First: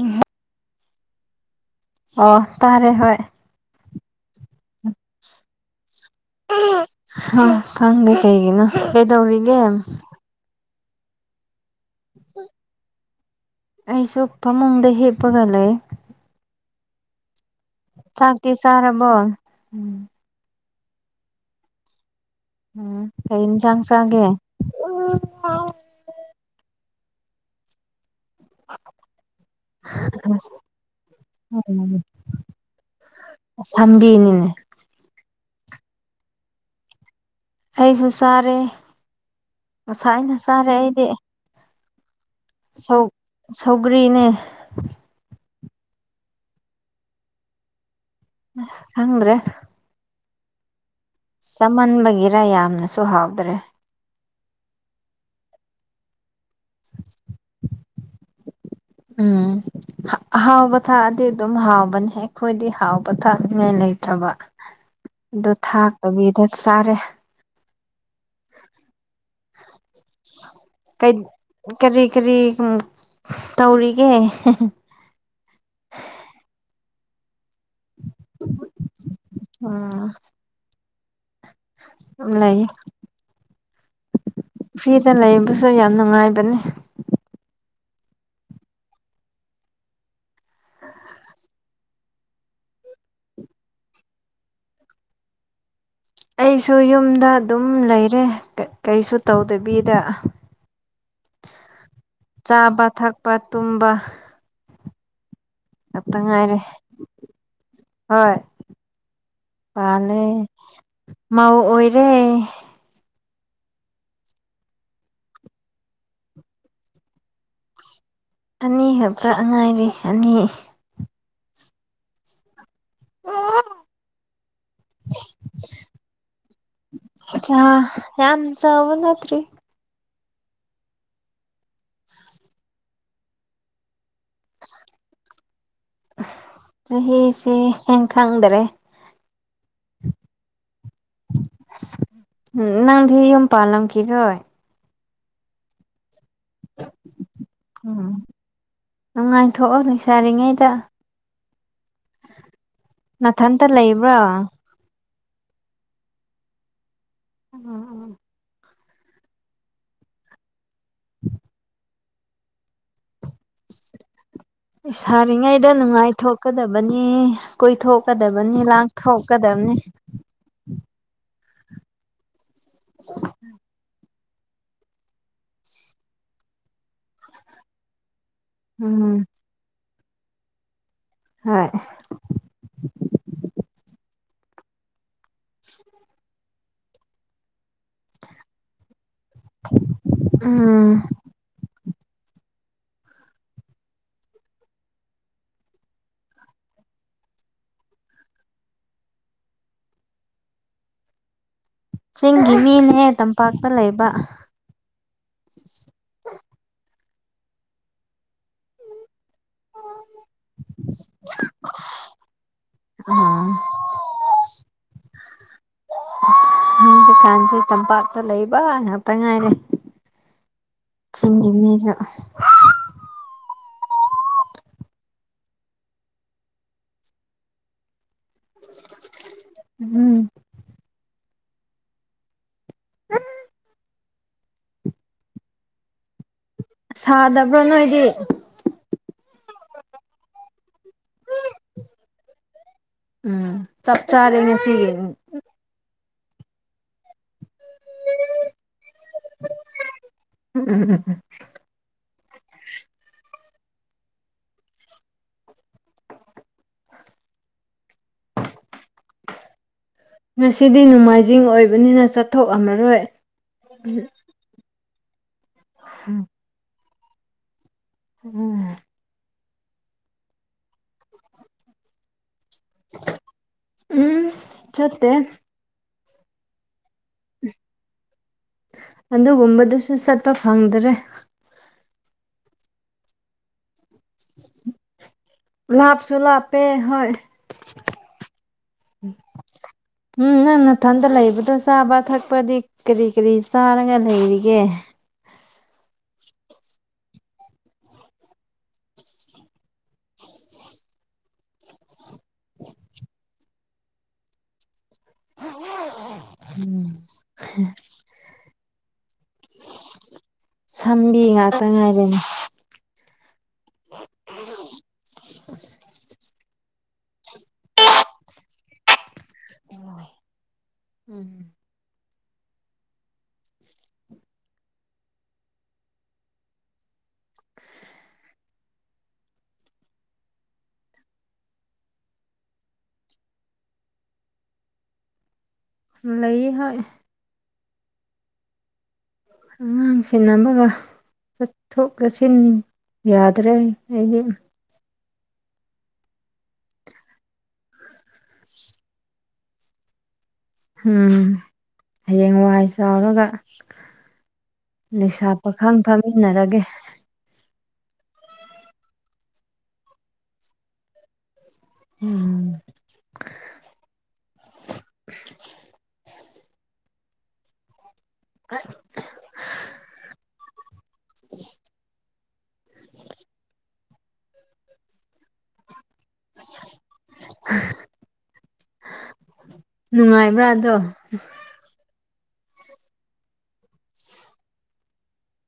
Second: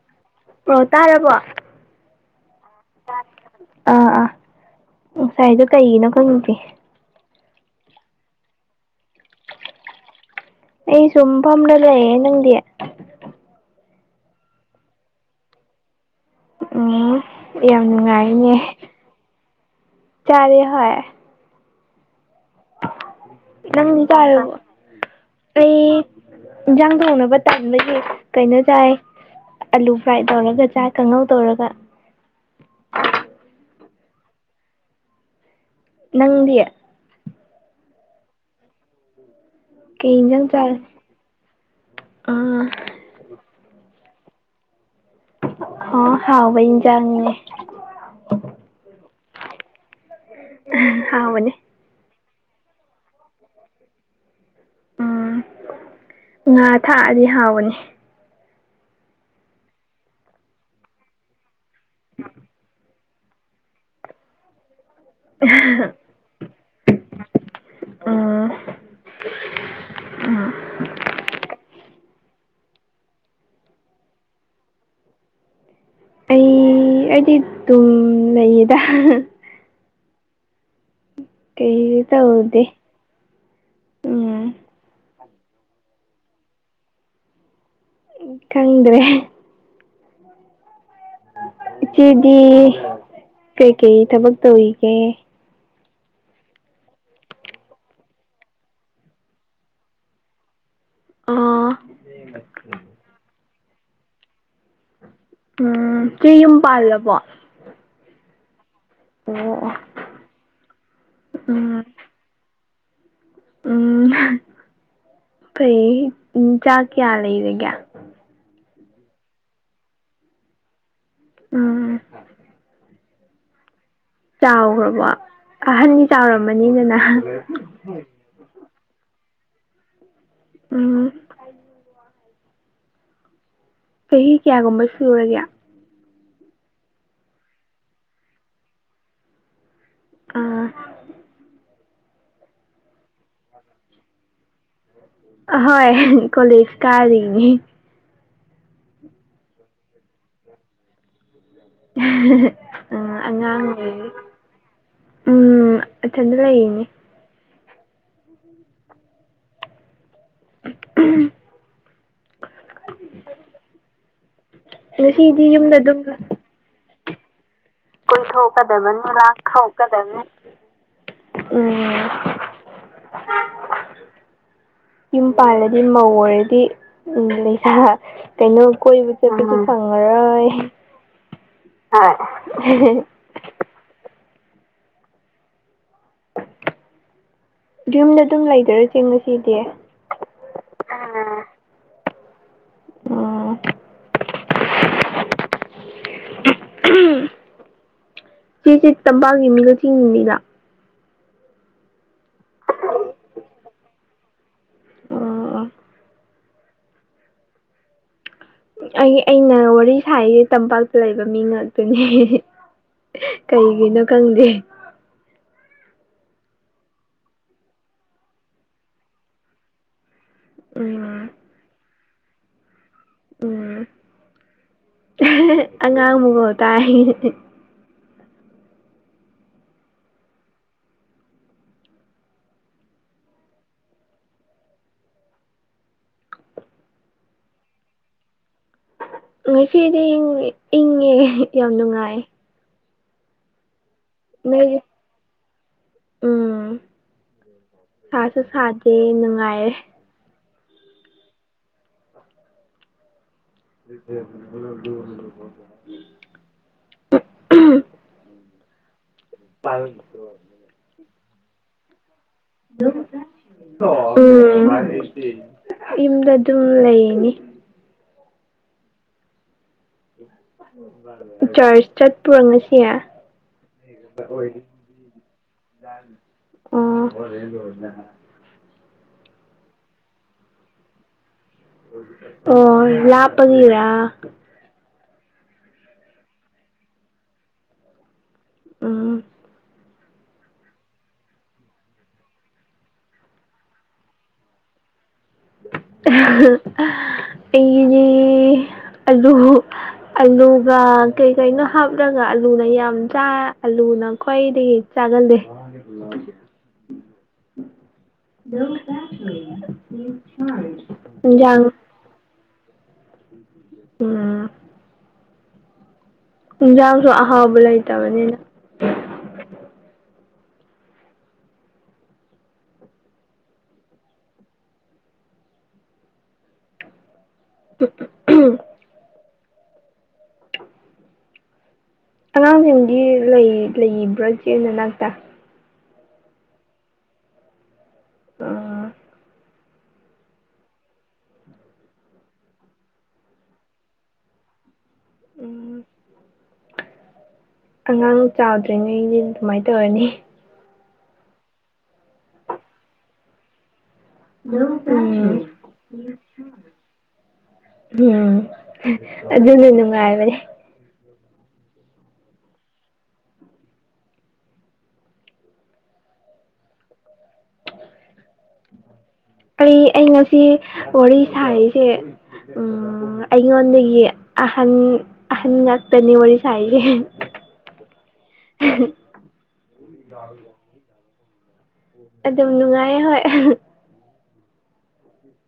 ꯎꯝ ꯄꯣ ꯇꯥꯔꯔꯕꯣ ꯑꯣ ꯇꯔꯦ ꯍꯣꯏ ꯉꯁꯥꯏꯁꯨ ꯀꯩꯒꯤꯅꯣ ꯈꯪꯁꯦ ꯍ ꯈꯪꯦ ꯀꯩꯒꯤꯅ ꯀꯗꯧꯔꯤꯒ ꯑꯩ ꯁꯨꯝ ꯐꯂꯗ ꯅꯪꯗꯤ ꯑꯩꯁꯨꯣ ꯐꯃꯨꯡꯗ ꯍꯦꯞꯄꯒ ꯂꯩꯦ ꯎꯝ ꯌꯥꯝ ꯆꯥꯛꯇꯤ ꯅꯨꯡꯉꯥꯏꯅꯦ ꯆꯥꯔꯕꯣ ꯎꯝ ꯆꯥꯔꯦ ꯍꯣꯏ ꯀꯩ ꯏꯟꯁꯥꯡ ꯆꯥꯒꯦ ꯅꯪꯅꯤꯗꯔ ꯑꯩ ꯏꯟꯁꯥꯡꯗ ꯎꯅꯕ ꯇꯝꯂꯒꯦ ꯀꯩꯅꯣ ꯆꯥꯏ ꯑꯂꯨ ꯐ꯭ꯔꯥꯏ ꯇꯧꯔꯒ ꯆꯥꯏ ꯀꯥꯡꯉꯧ ꯇꯧꯔꯒ ꯁꯝꯕꯤꯅꯤꯅꯦ ꯅꯪꯗꯤ ꯑꯩꯁꯨ ꯆꯥꯔꯦ ꯉꯁꯥꯏ ꯀꯩ ꯑꯩꯅ ꯏꯟꯖꯥꯡ ꯆꯥꯔꯦ ꯑꯩꯗꯤ ꯑꯥ ꯒ꯭ꯔꯤꯅꯤ ꯑ ꯍꯥꯎ ꯋꯥꯅ ꯆꯅꯤꯡꯦ ꯑꯁ ꯈꯗ꯭ꯔꯦ ꯎ ꯆꯃꯟꯕꯒꯤꯔꯥ ꯌꯥꯝꯅꯁꯨ ꯍꯥꯎꯗ꯭ꯔꯦ ꯎꯝ ꯉꯥ ꯊꯥꯛꯑꯗꯤ ꯍꯥꯎꯕꯅꯤ ꯎꯝ ꯍꯥꯎꯕ ꯊꯥꯛꯗꯤ ꯑꯗꯨꯝ ꯍꯥꯎꯕꯅꯦꯍ ꯑꯩꯈꯣꯏꯗꯤ ꯍꯥꯎꯕ ꯄꯣꯊꯥꯅꯤꯡꯉꯥꯏ ꯂꯩꯇ꯭ꯔꯕ ꯑꯗꯨ ꯊꯥꯛꯇꯕꯤꯗ ꯆꯥꯔꯦ ꯎꯝ ꯎꯝ ꯀꯩ ꯀꯔꯤ ꯀꯔꯤ ꯇꯧꯔꯤꯒꯦ ꯑꯩ ꯑꯩꯗꯤ ꯇꯨꯝ ꯂꯩꯌꯦꯗ ꯎꯝ ꯀꯩꯁꯨ ꯂꯩ ꯇꯧꯗꯦ ꯎꯝ ꯐꯔ ꯁꯤꯗ ꯂꯩꯕꯁꯨ ꯌꯥꯝ ꯅꯨꯡꯉꯥꯏꯕꯅꯤ ꯈꯪꯗ꯭ꯔꯦ ꯑ [unintelligible] ꯏꯆꯦꯗꯤ ꯀꯩꯀꯩ ꯊꯕꯛ ꯇꯧꯔꯤꯒꯦ ꯑꯩꯁꯨ ꯌꯨꯝꯗ ꯑꯗꯨꯝ ꯂꯩꯔꯦ ꯀꯔꯤꯁꯨ ꯇꯧꯗꯕꯤꯗ ꯑꯥ ꯆꯥꯕ ꯊꯛꯄ ꯇꯨꯝꯕ ꯎꯝ ꯈꯛꯇ ꯀꯦ ꯌꯨꯝ ꯉꯥꯏꯔꯦ ꯄꯥꯜꯂꯕꯣ ꯑꯣ ꯑꯣ ꯐꯅꯦ ꯃꯥ ꯎꯝ ꯑꯣꯏꯔꯦ ꯎꯝ ꯐꯩ ꯎ ꯆꯥꯛ ꯀꯌꯥ ꯂꯩꯔꯒꯦ ꯑꯅꯤ ꯈꯛꯇ ꯑꯉꯥꯏꯔꯤ ꯑꯅꯤ ꯎꯝ ꯆꯥꯎꯈ꯭ꯔꯕꯣ ꯑꯍꯟꯅꯤ ꯆꯥꯎꯔꯝꯃꯅꯤꯗꯅ ꯆꯥ ꯌꯥꯝ ꯆꯥꯎꯕ ꯅꯠꯇ꯭ꯔꯤ ꯎꯝ ꯆꯍꯤ ꯀꯌꯥꯒꯨꯝꯕ ꯁꯨꯔꯒꯦ ꯆꯍꯤꯁꯤꯦ ꯈꯪꯗꯔꯦ ꯑꯥ ꯎꯝ ꯅꯪ ꯝ ꯄꯥꯂꯂꯝ ꯀꯔꯣꯣꯏ ꯍꯣꯏ ꯀꯣꯂꯦꯖ ꯀꯥꯔꯤꯅꯤ ꯎꯝ ꯅꯨꯡꯉꯥꯏꯊꯣꯛꯑꯣ ꯂꯩꯏꯁꯥꯔꯤꯉꯩꯗ ꯑꯥ, ꯃꯊꯟꯇ ꯑꯉꯥꯡ ꯑꯣꯏꯔꯤ ꯂꯩꯕ꯭ꯔꯥ ꯎꯝ ꯏꯊꯜꯗꯥ ꯂꯩꯅꯤ ꯎꯝ ꯎꯝ [inaudible] [unintelligible] ꯎ [unintelligible] [inaudible] [unintelligible] ꯉꯁꯤꯗꯤ ꯁꯥꯔꯤꯉꯩꯗ ꯌꯨꯝꯗ ꯑꯗꯨꯝ ꯅꯨꯡꯉꯥꯏꯊꯣꯛꯀꯗꯕꯅꯤ ꯀꯣꯏꯊꯣꯛꯀꯗꯕꯅꯤ ꯂꯥꯡꯊꯣꯛꯀꯗꯕꯅꯤ ꯎꯝ ꯌꯨꯝ ꯄꯥꯜꯂꯗꯤ ꯃꯧ ꯑꯣꯏꯔꯗꯤ ꯎꯝ ꯂꯩꯁꯥ ꯀꯩꯅꯣ ꯀꯣꯏꯕ ꯎꯝ ꯆꯠꯄꯁꯨ ꯐꯪꯉꯔꯣꯏ ꯍꯣꯏ ꯑ ꯎ [unintelligible] ꯌꯨꯝꯗ ꯑꯗꯨꯝ ꯂꯩꯖꯔꯁꯤ ꯆꯃꯤ ꯆꯗꯤꯦ ꯎꯝ ꯎꯝ ꯆꯦꯆꯦ ꯇꯝꯄꯥꯛꯒꯤ ꯑꯃꯒ ꯊꯤꯡꯅꯤꯡꯅꯤꯗ ꯆꯤꯡꯒꯤ ꯃꯤꯅꯦ ꯇꯝꯄꯥꯛꯇ ꯂꯩꯕ ꯑꯣ ꯑꯩ ꯑꯩꯅ ꯋꯥꯔꯤ ꯉꯥꯏꯒꯤ ꯇꯝꯄꯥꯛꯇ ꯂꯩꯕ ꯃꯤ ꯉꯥꯛꯇꯅꯦ ꯎꯝ ꯀꯩꯒꯤꯅꯣ ꯈꯪꯗꯦ ꯀꯥꯟꯁꯤꯩ ꯇꯝꯄꯥꯛꯇ ꯂꯩꯕ ꯉꯥꯛꯇ ꯉꯥꯏꯔꯦ ꯎꯝ ꯁꯤꯡꯒꯤ ꯏꯃꯦꯖ ꯎꯝ ꯑꯉꯥꯡꯕꯨꯀ ꯇꯥꯏ ꯎꯝ ꯎꯝ ꯁꯥꯗꯕ꯭ꯔꯣ ꯅꯣꯏꯗꯤ ꯉꯣꯏ ꯐꯦꯗꯤ ꯏꯪꯉꯦ ꯌꯥꯝ ꯅꯨꯡꯉꯥꯏ ꯎꯝ ꯆꯞ ꯆꯥꯔꯉ ꯁꯤ ꯅꯣꯏꯗꯤ ꯎꯝ ꯁꯥꯁꯨ ꯁꯥꯗꯦ ꯅꯨꯡꯉꯥꯏꯔꯦ ꯎꯝ ꯨꯂꯗ [unintelligible] [unintelligible] ꯉꯁꯤꯗꯤ ꯅꯣꯡꯃꯥꯏꯖꯤꯡ ꯑꯣꯏꯕꯅꯤꯅ ꯆꯠꯊꯣꯛꯑꯝꯃꯔꯣꯏ ꯎꯝ ꯌꯨꯝꯗ ꯑꯗꯨꯝ ꯂꯩꯅꯤ ꯎꯝ ꯆꯔꯆ ꯄꯨꯔꯪꯅꯁꯤꯦ ꯎꯝ ꯆꯠꯇꯦ ꯑ ꯑꯗꯨꯒꯨꯝꯕꯗꯨꯁꯨ ꯆꯠꯄ ꯐꯪꯗ꯭ꯔꯦ ꯑꯣ ꯂꯥꯄꯒꯤꯔ ꯂꯥꯚ ꯆꯂꯄꯦ ꯍ ꯎꯝ ꯎꯝ ꯅꯪ ꯃꯊꯟꯗ ꯂꯩꯕꯗꯣ ꯆꯥꯕ ꯊꯛꯄꯗꯤ ꯀꯔꯤ ꯀꯔꯤ ꯆꯥꯔꯒ ꯂꯩꯔꯤꯒꯦ ꯑꯩꯖꯤ ꯑꯂꯨ ꯑꯂꯨꯒ ꯀꯩꯀꯩꯅꯣ ꯍꯥꯞꯂꯒ ꯑꯥꯂꯨꯅ ꯌꯥꯝ ꯆꯥꯏ ꯑꯂꯨ ꯈ꯭ꯋꯥꯏꯗꯒꯤ ꯆꯥꯒꯜꯗꯦ ꯎꯝ [unintelligible] ꯁꯝꯕꯤ ꯏꯟꯖꯥꯡ ꯉꯥꯛꯇ ꯉꯥꯏꯔꯦꯅꯤ ꯑ ꯌꯦꯟꯁꯥꯡꯁꯨ ꯑꯍꯥꯎꯕ ꯂꯩꯇꯕꯅꯤꯅ [unintelligible] ꯑꯉꯥꯡꯁꯤꯡꯗꯤ ꯂꯩ ꯂꯩꯕ꯭ꯔꯥ ꯏꯆꯦ ꯅꯅꯥꯛꯇ ꯂꯩ ꯍꯣꯏ ꯑꯥ ꯑꯉꯥꯡ ꯁꯦꯟꯅꯕꯒ ꯆꯠꯊꯣꯛ ꯆꯠꯁꯤꯟ ꯌꯥꯗ꯭ꯔꯦ ꯑꯩꯗꯤ ꯎꯝ [inaudible] ꯑꯉꯥꯡ ꯆꯥꯎꯗ꯭ꯔꯤꯉꯩꯗꯤ ꯗꯨꯃꯥꯏꯅ ꯇꯧꯔꯅꯤ ꯎꯝ ꯍꯌꯦꯡ ꯋꯥꯏ ꯆꯥꯎꯔꯒ ꯂꯩꯁꯥ ꯎꯝ ꯄꯥꯈꯪ ꯐꯝꯃꯤꯟꯅꯔꯒꯦ ꯎꯝ ꯑꯗꯨꯗꯤ ꯅꯨꯡꯉꯥꯏꯕꯅꯦ ꯎꯝ [unintelligible] [unintelligible] ꯑꯩ ꯑꯩ ꯉꯁꯤ ꯋꯥꯔꯤ ꯁꯥꯔꯤꯁꯦ ꯑꯩꯉꯣꯟꯗꯒꯤ ꯑꯍꯟ ꯑꯍꯟ ꯇꯅꯤ ꯋꯥꯔꯤꯁꯥꯏꯁꯦ ꯅꯨꯡꯉꯥꯏꯕ꯭ꯔꯥꯗꯣ ꯑꯗꯨꯝ ꯅꯨꯡꯉꯥꯏꯌꯦ ꯍꯣꯏ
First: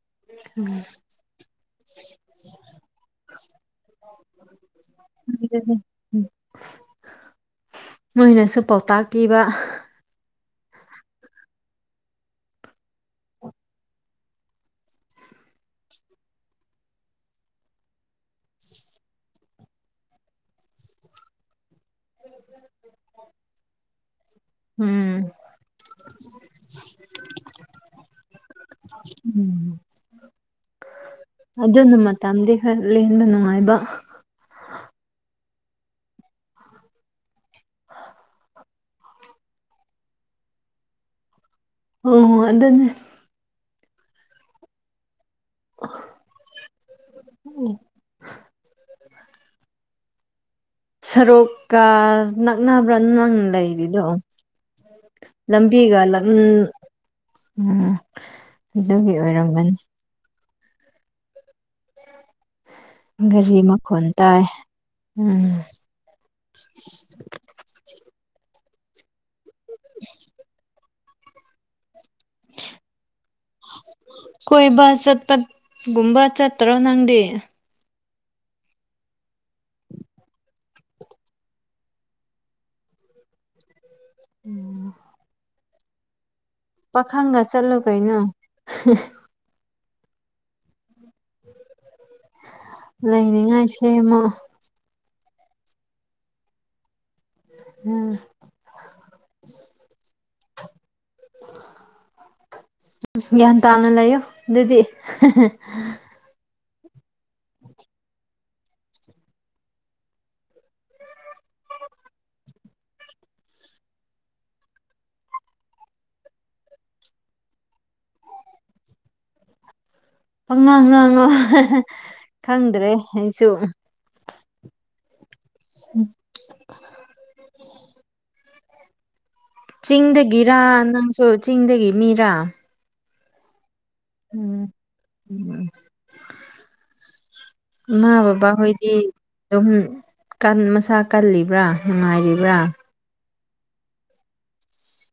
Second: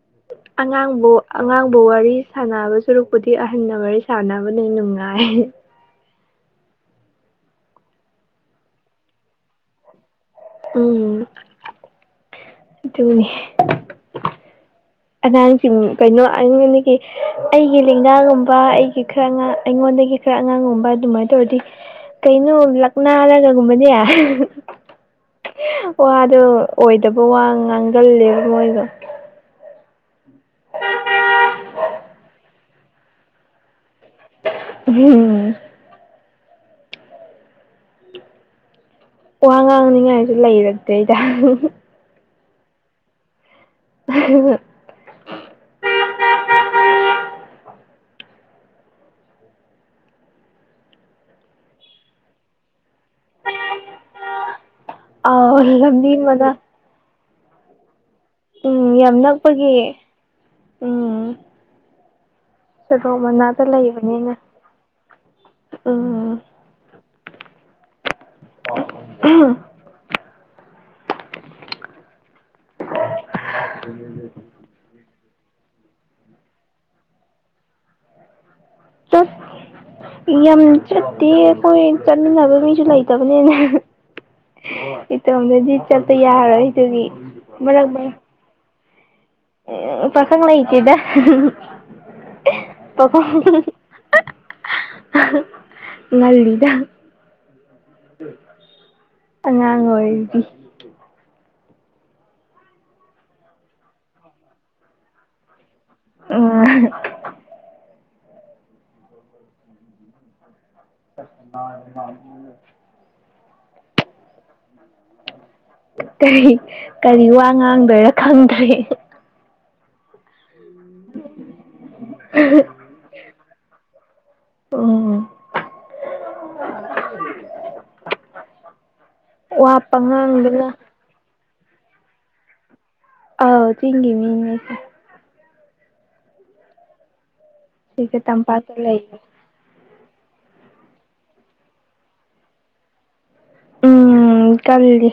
[inaudible] ꯑꯉꯥꯡꯕꯨ ꯑꯉꯥꯡꯕꯨ ꯋꯥꯔꯤ ꯁꯥꯟꯅꯕ ꯁꯨꯔꯛꯄꯨꯗꯤ ꯑꯍꯟꯅ ꯋꯥꯔꯤ ꯁꯥꯟꯅꯕꯅ ꯅꯨꯡꯉꯥꯏ ꯑꯗꯨꯗꯤ ꯃꯣꯏꯅꯁꯨ ꯄꯥꯎꯇꯥꯛ ꯄꯤꯕ ꯎꯝ ꯇꯨꯅꯤ ꯑꯉꯥꯡꯁꯤꯡ ꯀꯩꯅꯣ ꯑꯩꯉꯣꯟꯗꯒꯤ ꯑꯩꯒꯤ ꯂꯦꯡꯅꯥꯒꯨꯝꯕ ꯑꯩꯒꯤ ꯈꯔ ꯑꯩꯉꯣꯟꯗ ꯑꯗꯒꯤ ꯈꯔ ꯑꯉꯥꯡꯒꯨꯝꯕ ꯑꯗꯨꯃꯥꯏꯅ ꯇꯧꯔꯗꯤ ꯀꯩꯅꯣ ꯂꯛꯅꯥꯔꯒꯒꯨꯝꯕꯅꯦ ꯎꯝ ꯋꯥꯗꯣ ꯑꯣꯏꯗꯕ ꯋꯥ ꯉꯥꯡꯒꯜꯂꯦꯕ ꯃꯣꯏꯗꯣ ꯑꯗꯨꯅ ꯃꯇꯝꯗꯤ ꯈꯔ ꯂꯦꯟꯕ ꯅꯨꯡꯉꯥꯏꯕ ꯎꯝ ꯋꯥ ꯉꯥꯡꯅꯤꯉꯥꯏꯁꯨ ꯂꯩꯔꯛꯇ꯭ꯔꯦꯗ ꯑꯣ ꯑꯗꯨꯅꯦ [unintelligible] [inaudible] ꯎꯝ ꯁꯔꯨꯛꯀ ꯅꯛꯅꯕ꯭ꯔꯥꯅ ꯅꯪ ꯂꯩꯔꯤꯗꯣ ꯑꯥꯎ ꯂꯝꯕꯤꯒ ꯂꯝꯕꯤ ꯎꯝ ꯃꯅꯥꯛ ꯎꯝ ꯎꯝ ꯑꯗꯨꯒꯤ ꯌꯥꯝ ꯑꯣꯏꯔꯝꯒꯅꯤ ꯅꯛꯄꯒꯤ ꯎꯝ ꯁꯣꯔꯣꯛ ꯒꯥꯔꯤ ꯃꯅꯥꯛꯇ ꯃꯈꯣꯟ ꯂꯩꯕꯅꯤꯅ ꯇꯥꯏ ꯎꯝ ꯎꯝ [unintelligible] [inaudible] [inaudible] [inaudible] ꯀꯣꯏꯕ ꯆꯠꯄꯒꯨꯝꯕ ꯆꯠꯇꯔꯣ ꯅꯪꯗꯦ ꯆꯠ [inaudible] [inaudible] ꯌꯥꯝ ꯆꯠꯇꯦ ꯑꯩꯈꯣꯏ ꯆꯠꯃꯤꯟꯅꯕ ꯃꯤꯁꯨ ꯂꯩꯇꯕꯅꯦꯅ ꯏꯇꯣꯝꯗꯗꯤ ꯆꯠꯄ ꯌꯥꯔꯔꯣꯏꯗꯨꯒꯤ ꯄꯥꯈꯪꯒ ꯆꯠꯂꯨ ꯃꯔꯛ ꯃꯔꯛ ꯀꯩꯅꯣ [unintelligible] [inaudible] ꯎ ꯄꯈꯪ ꯂꯩꯇꯦꯗ ꯂꯩꯅꯤꯉꯥꯏ ꯁꯦꯝꯃꯣ [unintelligible] [unintelligible] ꯉꯜꯂꯤꯗꯥ꯫ ꯎꯝ ꯑꯉꯥꯡ ꯑꯣꯏꯔꯤ ꯒ꯭ꯌꯥꯟ ꯇꯥꯅ ꯂꯩꯌꯨ ꯑꯗꯨꯗꯤ ꯎꯝ [inaudible] [inaudible] [unintelligible] [unintelligible] ꯀꯔꯤ ꯀꯔꯤ ꯋꯥ ꯉꯥꯡꯗꯣꯏꯔꯥ ꯈꯪꯗ꯭ꯔꯦ ꯄꯪꯉꯥꯡ ꯉꯥꯡꯉꯣ ꯈꯪꯗ꯭ꯔꯦ ꯑꯩꯁꯨ ꯎꯝ ꯎꯝ꯫ [unintelligible] ꯋꯥ ꯆꯤꯡꯗꯒꯤꯔ ꯄꯉꯥꯡꯗꯨꯅ ꯅꯪꯁꯨ ꯆꯤꯡꯗꯒꯤ ꯃꯤꯔꯥ ꯑꯥꯎ ꯆꯤꯡꯒꯤ ꯃꯤꯅꯦ ꯎꯝ ꯏꯃꯥ ꯁꯤꯗ ꯇꯝꯄꯥꯛꯇ ꯕꯕꯥꯍꯣꯏꯗꯤ ꯂꯩꯕ ꯑꯗꯨꯝ ꯀꯜ ꯃꯁꯥ ꯀꯜꯂꯤꯕ꯭ꯔꯥ ꯅꯨꯡꯉꯥꯏꯔꯤꯕ꯭ꯔꯥ ꯎꯝ ꯀꯜꯂꯤ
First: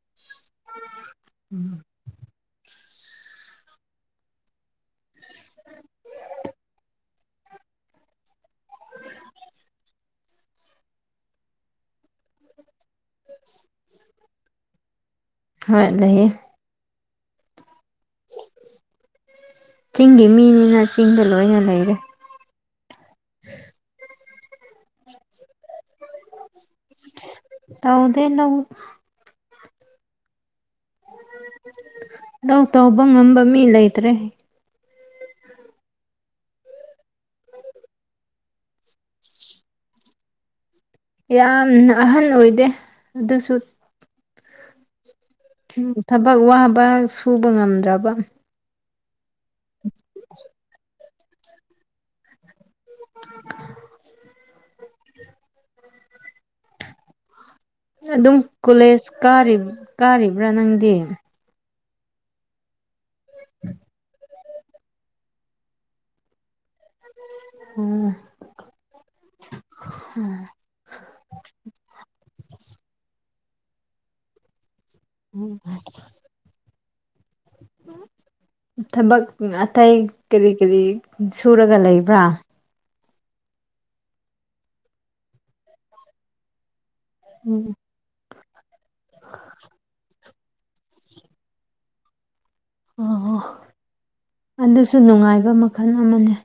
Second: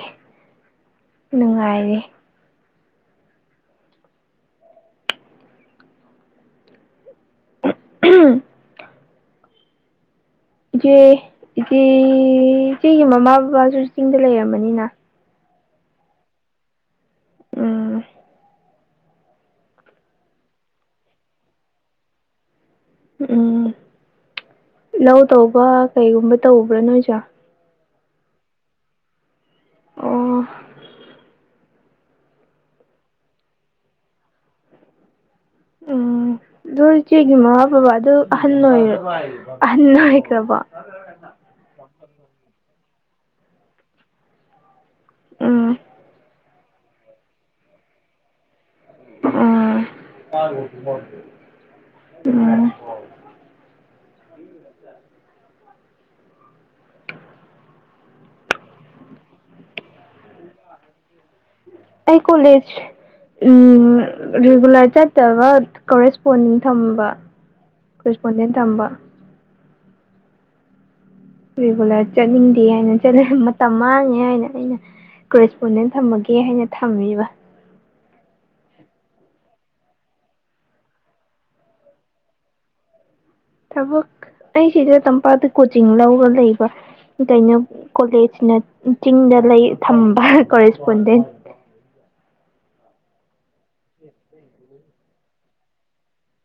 ꯅꯨꯡꯉꯥꯏꯔꯦ [unintelligible] [inaudible] [unintelligible] [inaudible] ꯏꯆꯦ ꯏꯆꯦ ꯏꯆꯦꯒꯤ ꯃꯃꯥ ꯕꯕꯥꯁꯨ ꯆꯤꯡꯗ ꯂꯩꯔꯝꯃꯅꯤꯅ ꯍꯣꯏ ꯂꯩꯌꯦ ꯎꯝ ꯆꯤꯡꯒꯤ ꯃꯤꯅꯤꯅ ꯆꯤꯡꯗ ꯂꯣꯏꯅ ꯂꯩꯔꯦ ꯎꯝ ꯂꯧ ꯇꯧꯕ ꯀꯩꯒꯨꯝꯕ ꯇꯧꯕ꯭ꯔꯥ ꯅꯣꯏꯖꯣ ꯇꯥꯎꯗꯦ ꯅꯪ ꯑꯣ ꯂꯧ ꯇꯧꯕ ꯉꯝꯕ ꯃꯤ ꯂꯩꯇ꯭ꯔꯦ ꯎꯝ ꯑꯗꯣ ꯏꯆꯦꯒꯤ ꯃꯃꯥ ꯕꯕꯥ ꯑꯗꯨ ꯑꯍꯟ ꯑꯣꯏ ꯑꯍꯟ ꯑꯣꯏꯈ꯭ꯔꯕꯣ ꯌꯥꯝꯅ ꯑꯍꯟ ꯑꯣꯏꯗꯦ ꯑꯗꯨꯁꯨ ꯎꯝ ꯊꯕꯛ ꯋꯥꯕ ꯁꯨꯕ ꯉꯝꯗ꯭ꯔꯕ ꯎꯝ ꯎꯝ ꯑꯗꯨꯝ ꯀꯣꯂꯦꯖ ꯀꯥꯔꯤꯕ꯭ꯔꯥ ꯅꯪꯗꯤ ꯑꯩ ꯀꯣꯂꯦꯖ ꯎꯝ ꯔꯤꯒꯨꯂꯔ ꯆꯠꯇꯕ ꯀꯣꯔꯦꯁꯄꯣꯟꯗꯤꯡ ꯊꯝꯕ ꯈꯨꯁꯄꯣꯟꯗꯅ ꯇꯝꯕ꯫ ꯎꯝ꯫ ꯔꯤꯒꯨꯂꯔ ꯆꯠꯅꯤꯡꯗꯦ ꯍꯥꯏꯅ ꯆꯠꯂꯦ ꯃꯇꯝ ꯃꯥꯡꯉꯦ ꯍꯥꯏꯅ ꯑꯩꯅ꯫ ꯀꯦꯁꯄꯣꯟꯗꯦꯟ ꯊꯝꯃꯒꯦ ꯍꯥꯏꯅ ꯊꯝꯃꯤꯕ꯫ ꯊꯕꯛ ꯑꯇꯩ ꯀꯔꯤ ꯀꯔꯤ ꯁꯨꯔꯒ ꯂꯩꯕ꯭ꯔꯥ꯫ ꯊꯕꯛ ꯑꯩꯁꯤꯗ ꯇꯝꯄꯥꯛꯇ ꯀꯣꯆꯤꯡ ꯂꯧꯔ ꯂꯩꯕ ꯀꯩꯅꯣ ꯀꯣꯂꯦꯖ꯫ ꯆꯤꯡꯗ ꯂꯩ ꯊꯝꯕ ꯀꯤꯔꯦꯁꯄꯣꯟꯗꯦꯟ꯫ ꯑ ꯑꯗꯨꯁꯨ ꯅꯨꯡꯉꯥꯏꯕ ꯃꯈꯜ ꯑꯃꯅꯦ꯫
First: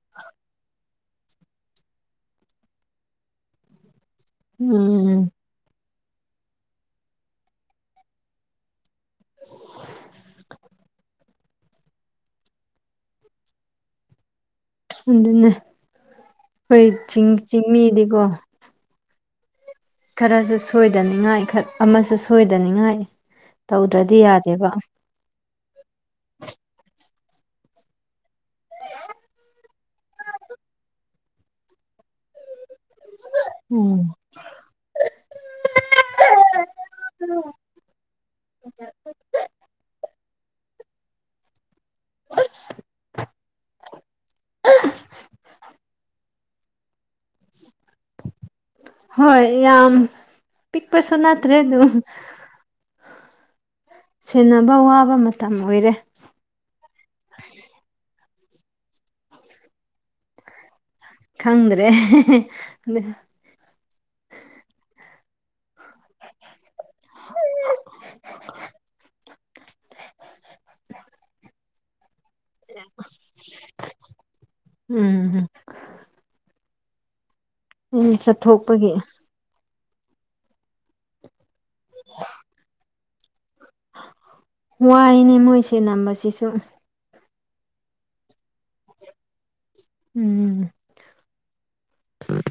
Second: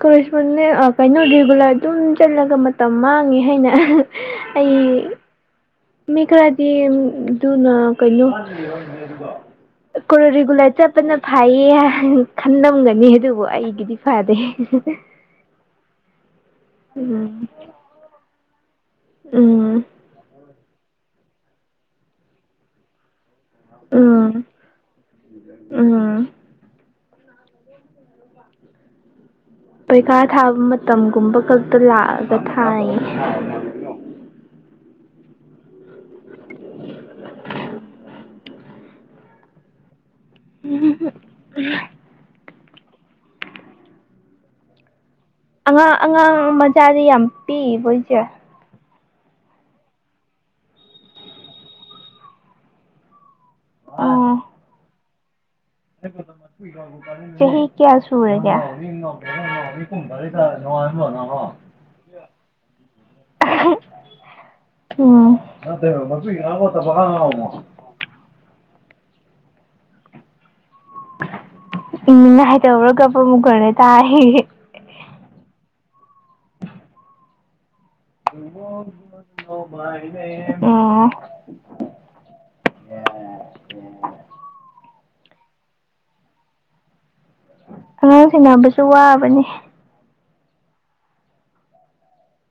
ꯀꯣꯔꯦꯁꯄꯣꯟꯅꯦ ꯀꯩꯅꯣ ꯔꯤꯒꯨꯂꯔ ꯑꯗꯨꯝ ꯆꯠꯂꯒ ꯃꯇꯝ ꯃꯥꯡꯉꯦ ꯍꯥꯏꯅ꯫ ꯑꯩ ꯎꯝ꯫ ꯃꯤ ꯈꯔꯗꯤ ꯑꯗꯨꯅ ꯀꯩꯅꯣ꯫ ꯀꯦꯔꯤꯒꯨꯂꯦꯇꯔ꯫ ꯐꯩꯌꯦ ꯈꯟꯂꯝꯒꯅꯤ ꯑꯗꯨꯕꯨ ꯑꯩꯒꯤꯗꯤ ꯐꯗꯦ꯫ ꯑꯗꯨꯅꯦ ꯈꯣꯏ ꯎꯝ ꯆꯤꯡ ꯆꯤꯡꯃꯤꯗꯤꯀꯣ꯫ ꯎꯝ꯫ ꯈꯔꯁꯨ ꯁꯣꯏꯗꯅꯤꯡꯉꯥꯏ ꯑꯃꯁꯨ ꯁꯣꯏꯗꯅꯤꯡꯉꯥꯏ ꯇꯧꯗ꯭ꯔꯗꯤ ꯌꯥꯗꯦꯕ ꯑ ꯄꯩꯈꯥ ꯊꯥꯕ ꯃꯇꯝꯒꯨꯝꯕ ꯈꯛꯇ ꯂꯥꯛꯑꯒ ꯊꯥꯏ ꯎꯝ [unintelligible] [unintelligible] ꯎ [unintelligible] ꯑꯉꯥꯡ ꯑꯉꯥꯡ ꯃꯆꯥꯗꯤ ꯌꯥꯝ ꯄꯤꯛꯏꯕꯣꯏꯁꯦ ꯍꯣꯏ ꯌꯥꯝ ꯄꯤꯛꯄꯁꯨ ꯅꯠꯇ꯭ꯔꯦ ꯑꯗꯨꯝ ꯑꯣ ꯁꯦꯟꯅꯕ ꯋꯥꯕ ꯃꯇꯝ ꯑꯣꯏꯔꯦ ꯆꯍꯤ ꯀꯌꯥ ꯇꯨꯔꯨꯝꯗ ꯈꯪꯗ꯭ꯔꯦ ꯎꯝꯕ ꯏ ꯥꯏ ꯇꯧꯔꯒꯞꯄ ꯑꯃꯨꯛ ꯈꯅ ꯇꯥꯏ ꯎꯝ ꯎꯝ ꯆꯠꯊꯣꯛꯄꯒꯤ ꯑꯣ [unintelligible] ꯋꯥꯏꯅꯦ ꯃꯣꯏꯁꯦ ꯅꯝꯕꯁꯤꯁꯨ ꯑꯉꯥꯡ ꯁꯅꯕꯁꯨ ꯋꯥꯕꯅꯦ ꯎꯝ ꯎꯝ